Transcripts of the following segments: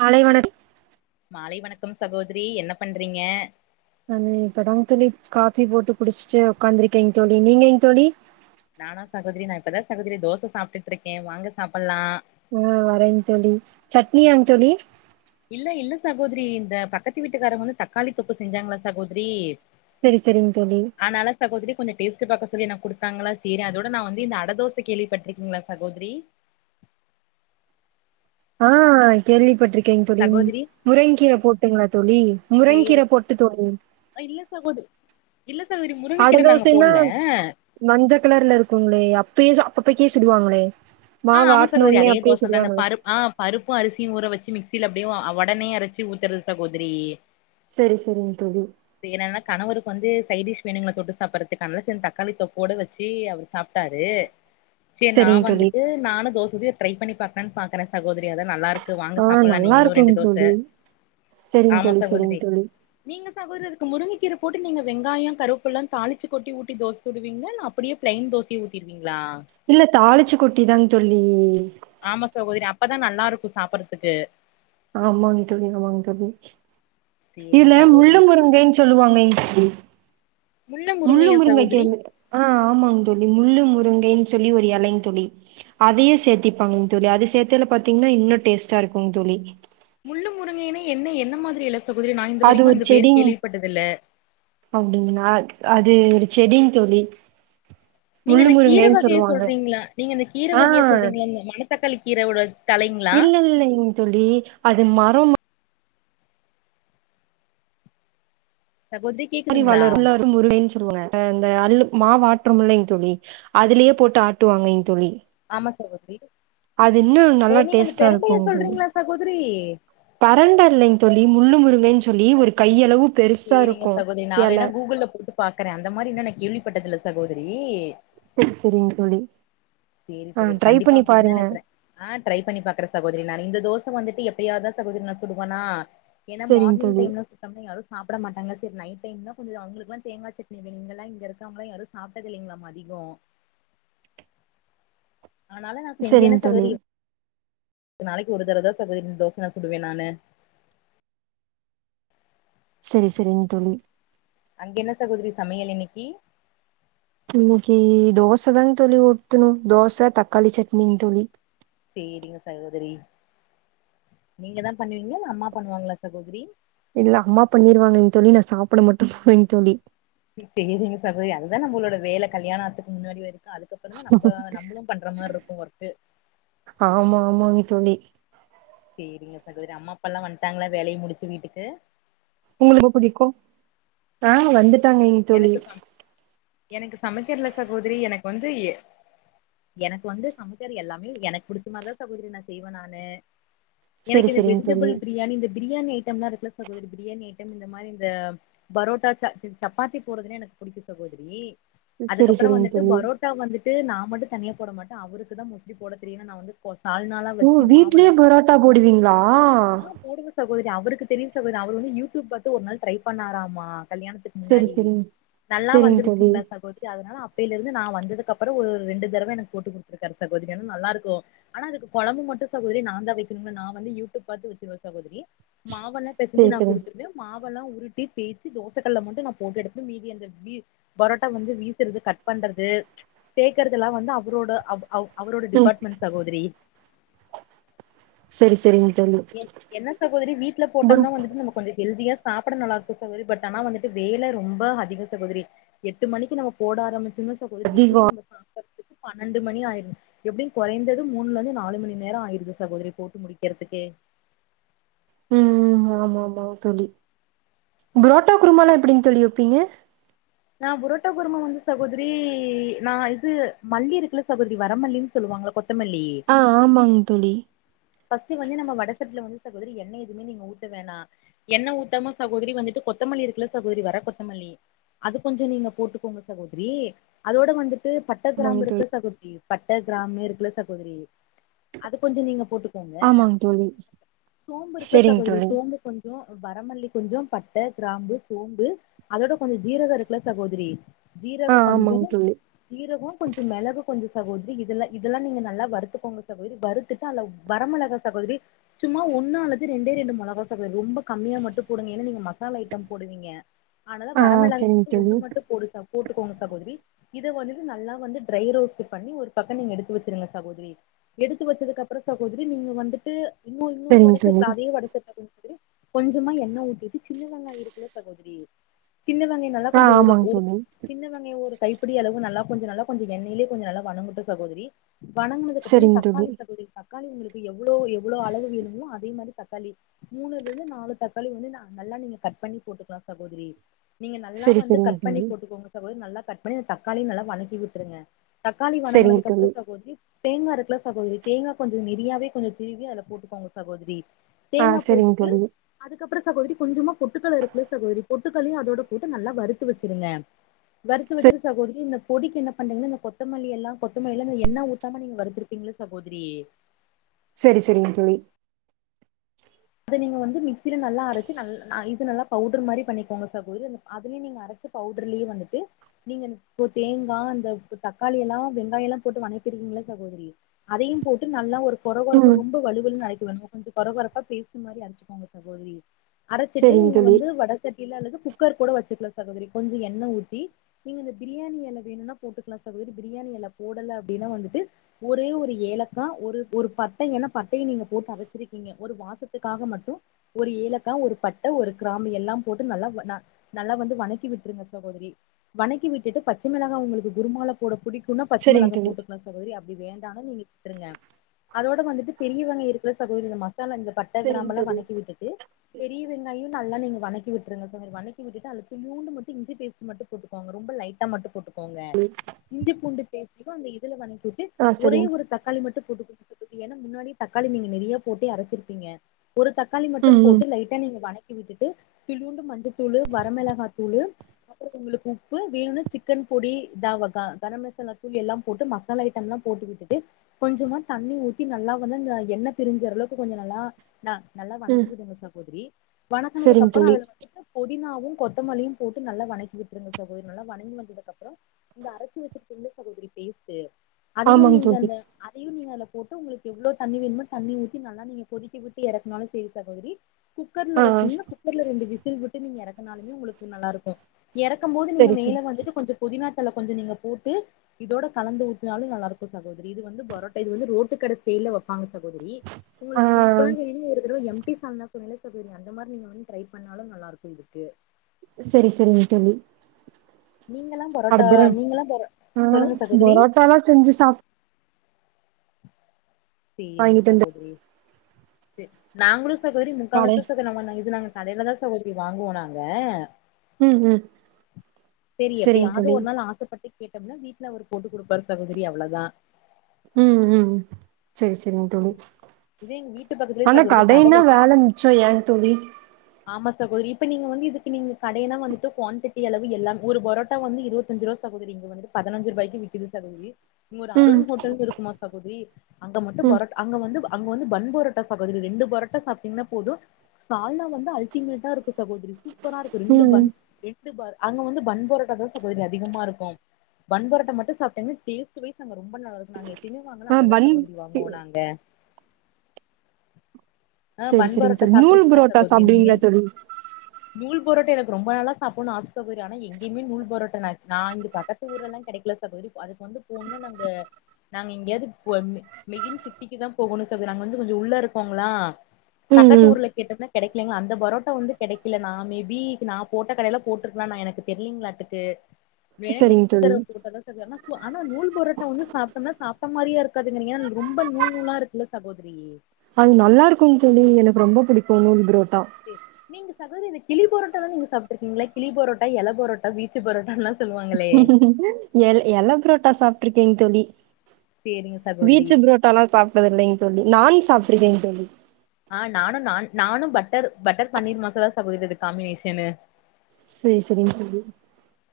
மாலை வணக் மாலை வணக்கம் சகோதிரி என்ன பண்றீங்க நானு இப்பதா தோழி காபி போட்டு குடிச்ட்டு உக்காந்துருக்கேங் தோழி நீங்கேங் தோழி நானா சகோதிரி நா இப்பதா சகோதிரி தோச சாப்ட்டுட்டுருக்க வாங்க சாப்பல்லா அ வரேங் தோழி சட்னியாங் தோழி இல்ல இல்ல சகோதிரி இந்த பக்கத்து வீட்டுக்காரங்க வந்து தக்காளி தொக்கு செஞ்சாங்களா சகோதரி சரி சரிங் தோழி அதனால சகோதரி கொஞ்சோ டேஸ்ட் பாக்க சொல்லி நா குடுத்தாங்களா சரி அதோட நா வந்து இந்த அட தோச கேள்விப்பட்ருக்கீங்களா சகோதிரி ஆ கேள்விப்பட்டிருக்கேங் தோழி சகோதரி முரங்கீர போட்டுங்ளா தோழி முரங்கீர சேரி போட்டு தோழி இல்ல சகோத இல்ல சகோதரி அட முருங்ககீர நாங்க தோசைன்னா போட்ல மஞ்ச கலர்ல இருக்குங்களே அப்பயே அப்பப்பகே சுடுவாங்களே அ மாவு ஆமா ஆட்ன சகோதரி ஒன்னே அதே அப்பயே தோச தான சுடுவாங்களே பருப் ஆ பருப்பு அரிசியு ஊற வச்சு மிக்சியில அப்டேவு அ ஒடனே அரச்சு ஊத்துறது சகோதிரி சரி சரிங் தோழி சினனா கணவருக்கு வந்து சைடிஷ் வேணுங்களா தொட்டு சாப்படறதுக்கு அதனால சேரி தக்காளி தொக்கோட வச்சு அவரு சாப்ட்டாரு சேர் நா செரிங் தோழி வந்துட்டு நானு தோசைக்கு ட்ரை பண்ணி பாக்கலான்னு பாக்கற சகோதரி அதா நல்லா இருக்கு வாங்க ஆ சாப்பல்லா நல்லா நீங்களு இருக்குங் ரெண்டு தோச தோழி செரிங் ஆமா தோழி செரிங் சகோதிரி தோழி நீங்க சகோரர்க்கு முருங்க கீர போட்டு நீங்க வெங்காயோ கருவபுள்ள தாளிச்சு கொட்டி ஊட்டி தோச சுடுவீங்ளா இல்ல அப்டியே பிளைன் தோசைய ஊத்திருவிங்களா இல்ல தாளிச்சு கொட்டிதாங் தோழி ஆமா சகோதரி அப்பதா நல்லா இருக்கும் சாப்பறதுக்கு ஆமாங் தோழி ஆமாங்க தோழி சேரிங்க இதுல முள்ளு சகோதரி முருங்கைன்னு சொல்லுவாங்க முள்ளு முருங்கையா முருங்கை கே சகோதரி அ ஆமாங்க தோழி முள்ளு முருங்கைன்னு சொல்லி ஒரு எலைங் தோழி அதையு சேத்திப்பாங்க தோழி அத சேத்தயில பாத்திங்கன்னா இன்னு டேஸ்ட்டா இருக்கும் தோழி முள்ளு முருங்கையன்ன என்ன என்ன மாதிரி எல சகோதரி நா இது அது வரைக்கு அந்த பேரு கேள்விப்பட்டதில்ல அப்டிங்களா அது ஒரு செடிங் தோழி நீங்க முள்ளு இந்த கீர முருங்கைன்னு வகைய சொல்லுவாங்க சொல்றீங்ளா நீங்க இந்த கீர ஆ வகைய சொல்றீங்ளா இந்த மணத்தக்காளி கீரையோட தழைங்ளா இல்ல இல்லைங்க தோழி அது மரம் மா சகோதிக் மாதி வளரு முள்ள அருக்கு முருங்கைனு சொல்லுவாங்க அ இந்த அருப் மாவாட்ரோமில்லங்க தோழி அதுலயே போட்டு ஆட்டுவாங்கைங்க தோழி ஆமா சகோதரி அது இன்னும் ஓ நல்லா நீங்க அந்த டேஸ்ட்டா பெரண்டைய சொல்றீங்ளா சகோதரி பெரண்ட இல்லைங் தோழி முள்ளு முருங்கைன்னு சொல்லி ஒரு கையளவு பெருசா சேரிங்க இருக்கு சகோதரி நா எல வேணா கூகுள்ல போட்டு பாக்கற அந்த மாரி இன்னு நா கேள்விப்பட்டது இல்ல சகோதரி சேரி சேரிங்க தோழி சேரி ஆ சகோதரி ட்ரை கண்டிப்பா பண்ணி அப்டி இருந்தா பாருங்க நட்ரே அ ட்ரை பண்ணி பாக்குற சகோதரி நானு இந்த தோச வந்துட்டு எப்பயாது தா சகோதரி நா சுடுவேனா ஏன்னா செரிங்க தோழி மார்னிங்டைம்ல சுட் தம்பிங்க யாரு சாப்ட மாட்டாங்க சேரி நைட் டைம்ன கொஞ்சோ அவுங்களுக்லா தேங்கா சட்னி வேணுங்க இங்கல்லா இங்க இருக்கறவங்கல்லா யாரு சாப்டது இல்லைங்ளாமா அதிகோ ஆனாலு நா செஞ்சேனே செரிங்க தோழி சகோதரி ஒரு நாளைக்கு ஒரு தரவ தா சகோதரி இந்த தோச சுடுவே நானு சேரி சேரிங்க தோழி அங்க என்ன சகோதரி சமையல் இனைக்கி இன்னிக்கி தோச தாங்க தோழி ஊத்தணு தோச தக்காளி சட்னிங்க தோழி சேரிங்க சகோதரி நீங்க தா பண்ணுவீங்ளா அம்மா பண்ணுவாங்ளா சகோதரி இல்ல அம்மா பண்ணிருவாங்கங்க தோழி நா சாப்பிட மட்டும் போவேங்க தோழி சேரிங்க சசோதரி அதுதா நம்மளோட வேல கல்யாண ஆவர்த்துக்கு முன்னாடி வரை அதுக்கப்புறம் தா நம்ப நம்மளும் பண்ற மாதிரி இருக்கு ஒர்க் ஆமா ஆமாங்க தோழி சேரிங்க சகோதரி அம்மா அப்பால்லா வந்துட்டாங்ளா வேலைய முடிச்சி வீட்டுக்கு உங்களுக்கு புடிக்கு ஆ வந்துட் எனக்கு சம் எனக்கு சமைக்கிறதுல சகோதரி எனக்கு வந்து எ எனக்கு வந்து சமைக்கற எல்லாமே எனக்கு புடிச்ச மாரிதா சகோதரி நா செய்வே நானு செரி எனக்கு இந்த செரிங்க தோழி வெஜிடபிள் பிரியாணி இந்த பிரியாணி ஐட்டம்லாம் இருக்குல சகோதரி பிரியாணி ஐட்டம் இந்த மாரி இந்த பரோட்டா சால் சப்பாத்தி போட்றதுனா எனக்கு புடிக்கோ சகோதரி செரி அதுக்கப்புறம் செரிங்க வந்துட்டு தோழி பரோட் ட்டா வந்துட்டு நா மட்டு தனியா போட மாட்டே அவருக்கு தா மோஸ்லி போட தெரியு நா வந்து போ சால்னாலா ஓ வச்சு வீட்லயே மாவெல்லா பரோட்டா போடுவீங்ளா போடுவோ சகோதரி அவருக்கு தெரியு சகோதரி அவர் வந்து யூடியூப் பாத்து ஒரு நாள் ட்ரை பண்ணாராமா கல்யாணத்துக்கு செரி முன்னாடி செரிங்க நல்லா செரிங்க தோழி வந்துருச்சுங்ளா சகோதரி அதனால அப்பேலருந்து நா வந்ததுக்கு அப்பறம் ஒரு ரெண்டு தடவ எனக்கு போட்டு குடுத்துருக்காரு சகோதரி ம் நல்லா இருக்கு ஆனா அதுக்கு கொழம்பு மட்டு சகோதரி நா தா வெக்கணும்னு நா வந்து யூடியூப் பாத்து வெச்சிருவே சகோதரி மாவெல்லா பெசைஞ்சி செரி நா செரிங்க குடுத்துடுவே மாவெல்லா உருட்டி தேய்சி தோசக்கல்லுல மட்டு டு நா போட்டு எடுத்து மீதி அந்த வி பரோட்டா வந்து வீசறது கட் பண்றது தேய்கறதெல்லா வந்து அவரோட அவ் அவ் அவரோட ம் டிபார்ட்மெண்ட் சகோதரி சேரி சேரிங்க தோழி என் என்ன சகோதரி வீட்ல ப்ரோ போட்டோம்னா வந்துட்டு நமக் கொஞ்சோ ஹெல்தியா சாப்பிட நல்லாருக்கு சகோதரி பட் ஆனா வந்துட்டு வேலை ரொம்ப அதிகோ சகோதரி எட்டு மணிக்கு நம்ம போட ஆரம்பிச்சோனா சகோதரி அதிகோ எப்படியு நம்ம சாப்பறதுக்கு பன்னெண்டு மணி ஆயிரு எப்டியு கொறைந்தது மூண்லந்து நாலு மணி நேரோ ஆயிருது சகோதரி போட்டு முடிக்கிறதுக்கே ம் ஆமாமா தோழி புரோட்டா குருமாலா எப்டிங் தோழி வெப்பீங்க நா புரோட்டா குருமா வந்து சகோதரி நா இது மல்லி இருக்குல சகோதரி வரமல்லின்னு சொல்லுவாங்கள கொத் தமல்லி ஆ ஆமாங் தோழி ஃபஸ்ட்டு வந்து நம்ம வட சட்ல வந்து சகோதரி என்ன எதுமே நீங்க ஊத்த வேணா என்ன ஊத்தாம சகோதரி வந்துட்டு கொத்தமல்லி இருக்குல சகோதரி வர கொத்தமல்லி அது கொஞ்சோ நீங்க போட்டுக்கோங்க சகோதரி அதோட வந்துட்டு ப ட்ட ஆமாங்க கிராம்பு தோழி இருக்குல சகோதரி பட்ட கிராம்மு இருக்குல சகோதரி அது கொஞ்சோ நீங்க போட்டு க்கோங்க ஆமாங்க தோழி சோம்பு இருக்குல செரிங்க சகோதரி தோழி சோம்பு கொஞ் சோ வரமல்லி கொஞ்சோ பட்ட கிராம்பு சோம்பு அதோட கொஞ்சோ ஜீரக இருக்குல சகோதரி ஆ ஜீரக கொஞ்சோ ஆமாங்க தோழி ஜீரகோ கொஞ்சோ மிளகு கொஞ்சோ சகோதரி இதெல்லா இதெல்லா நீங்க நல்லா வறுத்துக்கோங்க சகோதரி வறுத்துட்டு அதுல வரமிளகா சகோதரி சும்மா ஒன்னா அல்லது ரெண்டே ரெண்டு மொளகா சகோதரி ரொம்ப கம்மியா மட்டு போடுங்க ஏன்னா நீங்க மசாலா ஐட்டம் போடுவீங்க ஆனால ஆ செரிங்க வரமிளகாய்க்கு ஒண்ணு தோழி மட்டு போடு ச போட்டுக்கோங்க சகோதரி இத வந்துட்டு நல்லா வந்து ட்ரை ரோஸ்ட்டு பண்ணி ஒரு பக்கோ நீங்க எடுத்து வச்சுருங்க சகோதரி எடுத்து வச்சதுக்கு அப்பறோ சகோதரி நீங்க வந்துட்டு இன்னு இன்னொரு செரிங்க வட தோழி சட்ல அதே வட சட்ல [inaudible] கொஞ்சமா எண்ணெ ஊத்திட்டு சின்ன வெங்காய இருக்குல சகோதரி சின்ன வெங் நல்லா ஆ கொஞ்சோ ஒருக் ஆமாங்க ஒருக் தோழி சின்ன வெங்காயோ ஒரு கைப் பிடி அளவு நல்லா கொஞ்சோ நல்லா கொஞ்சோ எண்ணெயில கொஞ்சோ நல்லா வணங்கட்டு சகோதரி வணங்குனதுக்கு அப்றோ செரிங்க தக்காளி தோழி சகோதரி தக்காளி உங்களுக்கு எவ்ளோ எவ்ளோ அளவு வேணுமோ அதே மாரி தக்காளி மூணுல இருந்து நாலு தக்காளி வந்து ந நல்லா நீங்க கட் பண்ணி போட்டுக்லா சகோதரி நீங்க நல்லா செரி வந்து செரிங்க கட் பண்ணி தோழி போட்டுக்கோங்க சகோத்ரி நல்லா கட் பண்ணி தக்காளியு நல்லா வணக்கி விட்ருங்க தக்காளி செரிங்க வணங்கனதுக்கு அப்றோ தோழி சகோதரி தேங்கா இருக்குல சகோதரி தேங்கா கொஞ்சோ நெறியாவே கொஞ்சோ திருவி அதுல போட்டுக்கோங்க சகோதரி ஆ தேங்கா செரிங்க போட்டுட்டு தோழி அதுக்கப்றோ சகோதரி கொஞ்சமா பொட்டுக்கல்ல இருக்குல சகோதரி பொட்டுக்கல்லயு அதோட போட்டு நல்லா வறுத்து வச்சுருங்க வறுத்து செ வச்சிரு சகோதரி இந்த பொடிக் என்ன பண்றீங்னா இந்த கொத்தமல்லி எல்லா கொத்தமல்லில அந்த எண்ணெ ஊத்தாம நீங்க வறுத்துருக்கீங்கள சகோதரி செரி செரிங் தோழி அத நீங்க வந்து மிக்சில நல்லா அரைச்சு நல் இது நல்லா பவுடர் மாரி பண்ணிக்கோங்க சகோதரி அ அதுலியு நீங்க அரைச்சு பவுடர்லயே வந்துட்டு நீங்க இப்போ தேங்கா அந்த த தக்காளி எல்லா வெங்காய எல்லா போட்டு வணக்கிடுவிங்ல சகோதரி அதையும் போட்டு நல்லா ஒரு கொற கொறப்ப ம் ரொம்ப வழுவழுன்னு அரைக்க வேணா கொஞ்சோ கொற கொறப்பா பேஸ்ட்டு மாரி அரச்சுக்கோங்க சகோதரி அரைச்சுட்டு செரிங்க நீங்க தோழி வந்து வட சட்டில அல்லது குக்கர் கூட வச்சுக்லா சகோதரி கொஞ்சோ எண்ணெ ஊத்தி நீங்க இந்த பிரியாணி எல வேணுனா போட்டுக்லா சகோதரி பிரியாணி எல போடல அப்டின்னா வந்துட்டு ஒரே ஒரு ஏலக்கா ஒரு ஒரு பட்ட ஏன்னா பட்டய நீங்க போட்டு அரச்சிருக்கீங்க ஒரு வாச த்துக்காக மட்டு ஒரு ஏலக்காய் ஒரு பட்ட ஒரு கிராம்பு எல்லா போட்டு நல்லா வ ந நல்லா வந்து வணக்கி விட்ருங்க சகோதரி வணக்கி விட்டுட்டு பச்ச மிளகா உங்ளுக்கு குருமால போட பிடிக்குன்னா பச்ச செரிங்க மிளகா தோழி போட்டுக்லா சகோதரி அப்டி வேண்டானா நீங்க விட்ருங்க அதோட வந்துட்டு பெரிய வெங்காயோ இருக்குல சகோதரி இந்த மசாலா இந்த பட் ட செரிங்க கிராம்பெல்லா தோழி வணக்கி விட்டுட்டு பெரிய வெங்காய நல்லா நீங்க வணக்கி விட்டுருங்க சகோதரி வணக்கி விட்டுட்டு அதுல கொஞ்சோனு மட்டு இஞ்சி பேஸ்ட் டு மட்டு போட்டுக்கோங்க ரொம்ப லைட்டா மட்டு போட்டுக் கோங்க இஞ்சி பூண்டு பேஸ்ட்டுக்கு அந்த இதுல வணக்கிட்டு ஆ ஒரே செரிங்க ஒரு தக்காளி மட்டு போட்டுக்கோங்க ஏனா முன்னாடி தக்காளி நீங்க நிறைய போட்டு அரைச்சிருப்பீங்க ஒரு தக்காளி மட்டு ம் ம் போட்டு லைட்டா நீங்க வணக் கி விட்டுட்டு துளியுண்டு மஞ்சத்தூளு வரமிளகா தூளு அப்புறோ உங்களுக்கு உப்பு வேணுனா சிக்கன் பொடி இத வக கரம் மசாலா தூள் எல்லா போட்டு மசா லா ஐட்டம் எல்லா போட்டு விட்டுட்டு கொஞ்சமா தண்ணி ஊத்தி நல்லா வந்து அந்த எண்ணெய் பிரிஞ்ச வர அளவுக்கு கொஞ்ச நல்லா ந நல்லா ம் வணக்கி விடுங்க சகோதரி வணக்கனதுக்கு செரிங்க அப்புறோ தோழி அதுல வந்துட்டு புதினாவு கொத்தமல்லியு போட்டு நல்லா வணக்கி விட்டுருங்க சகோதரி நல்லா வணங்கி வந்ததுக்கு அப்புறோ இந்த அரைச்சு வச்சு சிங்கல்ல சகோதரி பேஸ்ட்டு அதையு ஆமாங்க நீங்க தோழி அந்த அதையு நீங்க அதுல போட்டு உங்களுக்கு எவ்ளோ தண்ணி வேணுமோ தண்ணி ஊத்தி நல்லா நீங்க கொதிக்க விட் டு இறக்குனாலு செரி சகோதிரி குக்கர்ல ஆ வச்சிங்கன்னா குக் கர்ல ரெண்டு விசில் விட்டு நீங்க இறக்கனாலுமே உங்களுக்கு நல்லா இருக்கு இறக்கும் போது நீங்க செரி செரி மேல வந்துட்டு கொஞ்ச புதினாத்தலை கொஞ்ச நீங்க போட்டு இதோட கலந்து ஊத்துனாலு நல்லா இருக்கு சகோதரி இது வந்து பரோட்டா இது வந்து ரோட்டு கட ஸ்டைல்ல வெப்பாங்க சகோதரி ஆ உங்களுக்கு சி ஒரு தடவ எம்டி சால்னா சொன்னேல சகோதரி அந்த மாரி நீங்க வந்து ட்ரை பண்ணாலு நல்லா இருக்கு இதுக்கு செரி செரிங்க தோழி நீங்கல்லா பரோட்டா அடுத்த நீங்கல்லா பரோ சொல்லுங்க சகோதிரி ட்டாதா செஞ்சு சாப் சேரிங்க வாங்கிட்டு வந்து சகோதரி செரி நாங்களு சகோதரி கடை முக்காவாசிதா சகோ இது நாங்க கடைல தா சகோதிரி வாங்குவோ நாங்க ம் ம் செரி சரிங்க எப்யாவது தோழி ஒரு நாள் ஆசைப்பட்டு கேட் கேட்டம்னா வீட்ல அவரு போட்டு குடுப்பாரு சகோதரி அவ்ளதா ம் ம் செரி செரிங்க தோழி இதே எங்க வீட்டு பக்கத்துலயே ஆனா சகோதரி கட கடைன்னா வச்சு வேல மிச்சோ ஏங் தோழி ஆமா சகோதரி இப்ப நீங்க வந்து இதுக்கு நீங்க கடையனா வந்துட்டு குவாண்டட்டி அளவு எல்லா ஒரு பரோட்டா வந்து இருவத்தஞ்சு ரூபா சகோதரி இங்க வந்து பதினஞ்சு ரூபாய்க்கு விக்குது சகோதரி இங்க ஒரு ம் அருண் ஹோட்டல்னு இருக்குமா சகோதிரி அங்க மட்டு ம் பரோட்டா அங்க வந்து அங்க வந்து பன் பரோட்டா சகோதிரி ரெண்டு பரோட்டா சாப்ட்டீங்கன்னா போது சால்னா வந்து அல்ட்டிமேட்டா இருக்கு சகோதரி சூப்பரா இருக்கு ரெண்டு ம் பன் ரெண்டு பர் அங்க வந்து பன் பரோட்டா தா சகோதரி அதிகமா இருக்கு பன் பரோட்டா மட்டு சாப்ட்டிங்கனா டேஸ்ட்டு வைஸ் அங்க ரொம்ப நல்லாருக்கு நாங்க எப்பயுமே வாங்குனா ஆ அங்கதா பன் சகோதரி வாங்குவோ நாங்க ஆ சரி பன் சரிங்க பரோட்டா தோழி நூல் சாப்ட்டுருக்கீங்களா புரோட்டா சகோதிரி நீங்க சாப்டுவீங்களா தோழி நூல் புரோட்டா எனக்கு ரொம்ப நாளா சாப்பினு ஆசை சகோதரி ஆனா எங்கயுமே நூல் புரோட்டா நா இங்க பக்க எங்க ஊர்லெல்லா கெடைக்கல சகோதரி அதுக்கு வந்து போணுனா நாங்க நாங்க எங்கேயாவது போ மெ மெயின் சிட்டிக்கு தா போகணு சகோதரி நாங்க வந்து கொஞ்ச உள்ள இருக்கோங்களா ம் பக்கத்து ம் ஊர்ல கேட்டப்ப கெடைக்கலங்க அந்த பரோட்டா வந்து கெடைக்கல நா மேபி இப்ப நா போட்ட கடைல போட்ருக்கலா நா எனக்கு தெரியலங்களாட்டுக்கு வேணா சரிங்க நெக்ஸ்ட் தோழி தரவ குடுக்குறனா சொல்லுங்க ஆனா நூல் புரோட்டா வந்து சாப்பிட்டோனா சாப்ட்ட மாரியா இருக்காதுங்கிறீங்க ரொம்ப நூல் நூலா இருக்குல்ல சகோதரி அது நல்லா இருக்குங் தோழி எனக்கு ரொம்ப புடிக்கு நூல் புரோட்டா நீங்க சகோதரி இந்த கிளி பொரோட்டாலா நீங்க சாப்ட்ருக்கீங்களா கிளி பொரோட்டா எல பொரோட் டா வீச்சு பொரோட்டான்லா சொல்லுவாங்களே எல் எல புரோட்டா சாப்ட்டுருக்கேங் தோழி சேரிங்க சகோதரி வீச்சு புரோட்டால்லா சாப் ட்டதில்லைங் தோழி நான் சாப்ட்ருக்கேங் தோழி ஆ நானு நான் நானு பட்டர் பட்டர் பன்னீர் மசாலா சாப்புடுறது காம்பினேஷனு சேரி செரிங் தோழி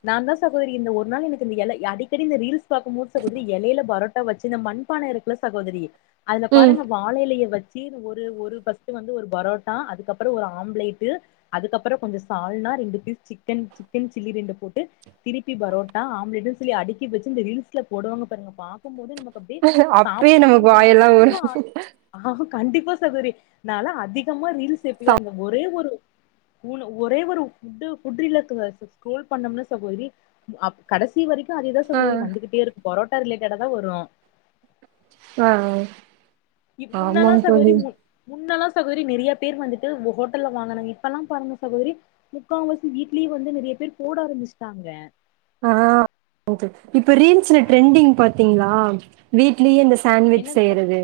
நா தா சகோதரி இந்த ஒர் நாள் எனக் இந்த எல ய அடிக்கடி இந்த ரீல்ஸ் பாக்கும்போது சகோதரி எலைல பரோட் டா வச்சு இந்த மண்பானை இருக்குல்ல சகோதரி அதுல ம் பாருங்க வாழ எலைய வச்சி ஒரு ஒரு ஃபஸ்ட்டு வந்து ஒரு பரோட்டா அதுக்கப்றோ ஒரு ஆம்லேட்டு் அதுக்கப்பறோ கொஞ்ச சால்னா ரெண்டு பீஸ் சிக்கன் சிக்கன் சில்லி ரெண்டு போட்டு திருப்பி பரோட்டா ஆம்லேட்டுன் சொல்லி அடுக்கி வச்சு இந்த ரீல்ஸ்ல போடுவாங்க பாருங்க பா க்கும்போது நமக் அப்டே அப்பயே நமக்கு சாப்பட்றோங்கற மாரி வாயெல்லா ரொம்போ ஊரும் ஆ ஆ கண்டிப்பா சகோதரி நாலா அதிகமா ரீல்ஸ் எப்பயா அந்த ஒரே ஒரு உணவ் ஒரே ஒரு ஃபுட்டு ஃபுட் ரீல்லார்க்றத ஸ ஸ்க்ரோல் பண்ணம்னா சகோதரி அப் கடைசி வரைக்கு அதேதா ஆ சகோதரி வந்துகிட்டே இருக்கு பொரோட்டா ரிலேட்டடா தா வரு ஆ ஆ இ முன்னெல்லா சகோதரி முன் முன்னெல்லா சகோதரி நெறைய பேர் வந்துட்டு ஓ ஹோட்டல்ல வாங்குனாங்க இப்பெல்லா பாருங்க சகோதரி முக்காவாசி வீட்லயே வந்து நெறைய பேர் போட ஆரம்பிஸ்ட்டாங்க ஆ [unintelligible] இப்ப ரீல்ஸ்ல அ- ட்ரெண்டிங் அ- பாத்தீங்ளா வீட்லயே இந்த சாண்விச் என்னது ச- செய்யறது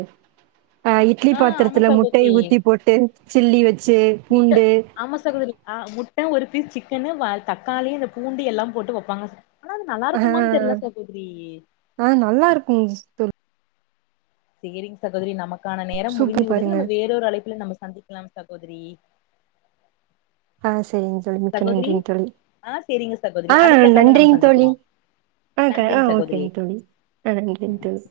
அ இட்லி ஆ ஆமா பாத்தரத்துல சகோதரி முட்டைய ஊத்தி போட்டு சில்லி வெச்சு முட்ட பூண்டு ஆமா சகோதரி ஆ முட்ட ஒரு பீஸ் சிக்கனு வ தக்காளி இந்த பூண்டு எல்லா போட்டு வப்பாங்க ஆனா அது ஆ நல்லாருக்குமான் தெர்ல சகோதரி ஆ நல்லாருக்குங் சிஸ்டர் சேரிங் சகோதரி நமக்கான நேரம் முடிந்து சூப்பர் விட்டது பாருங்க நம்ம வேறொரு அழைப்புல நம்ம சந்திக்கலாம் சகோதரி ஆ சேரிங்க தோழி மிக்க சகோதரி நன்றிங் தோழி ஆ சேரிங்க சகோதரி ஆ அடுத்த கால்ல நம்ம நன்றிங் தோழி சந்திக்கலாம் ஆ க ஆ நன்றிங் சகோதரி ஓகேங் தோழி ஆ நன்றிங் தோழி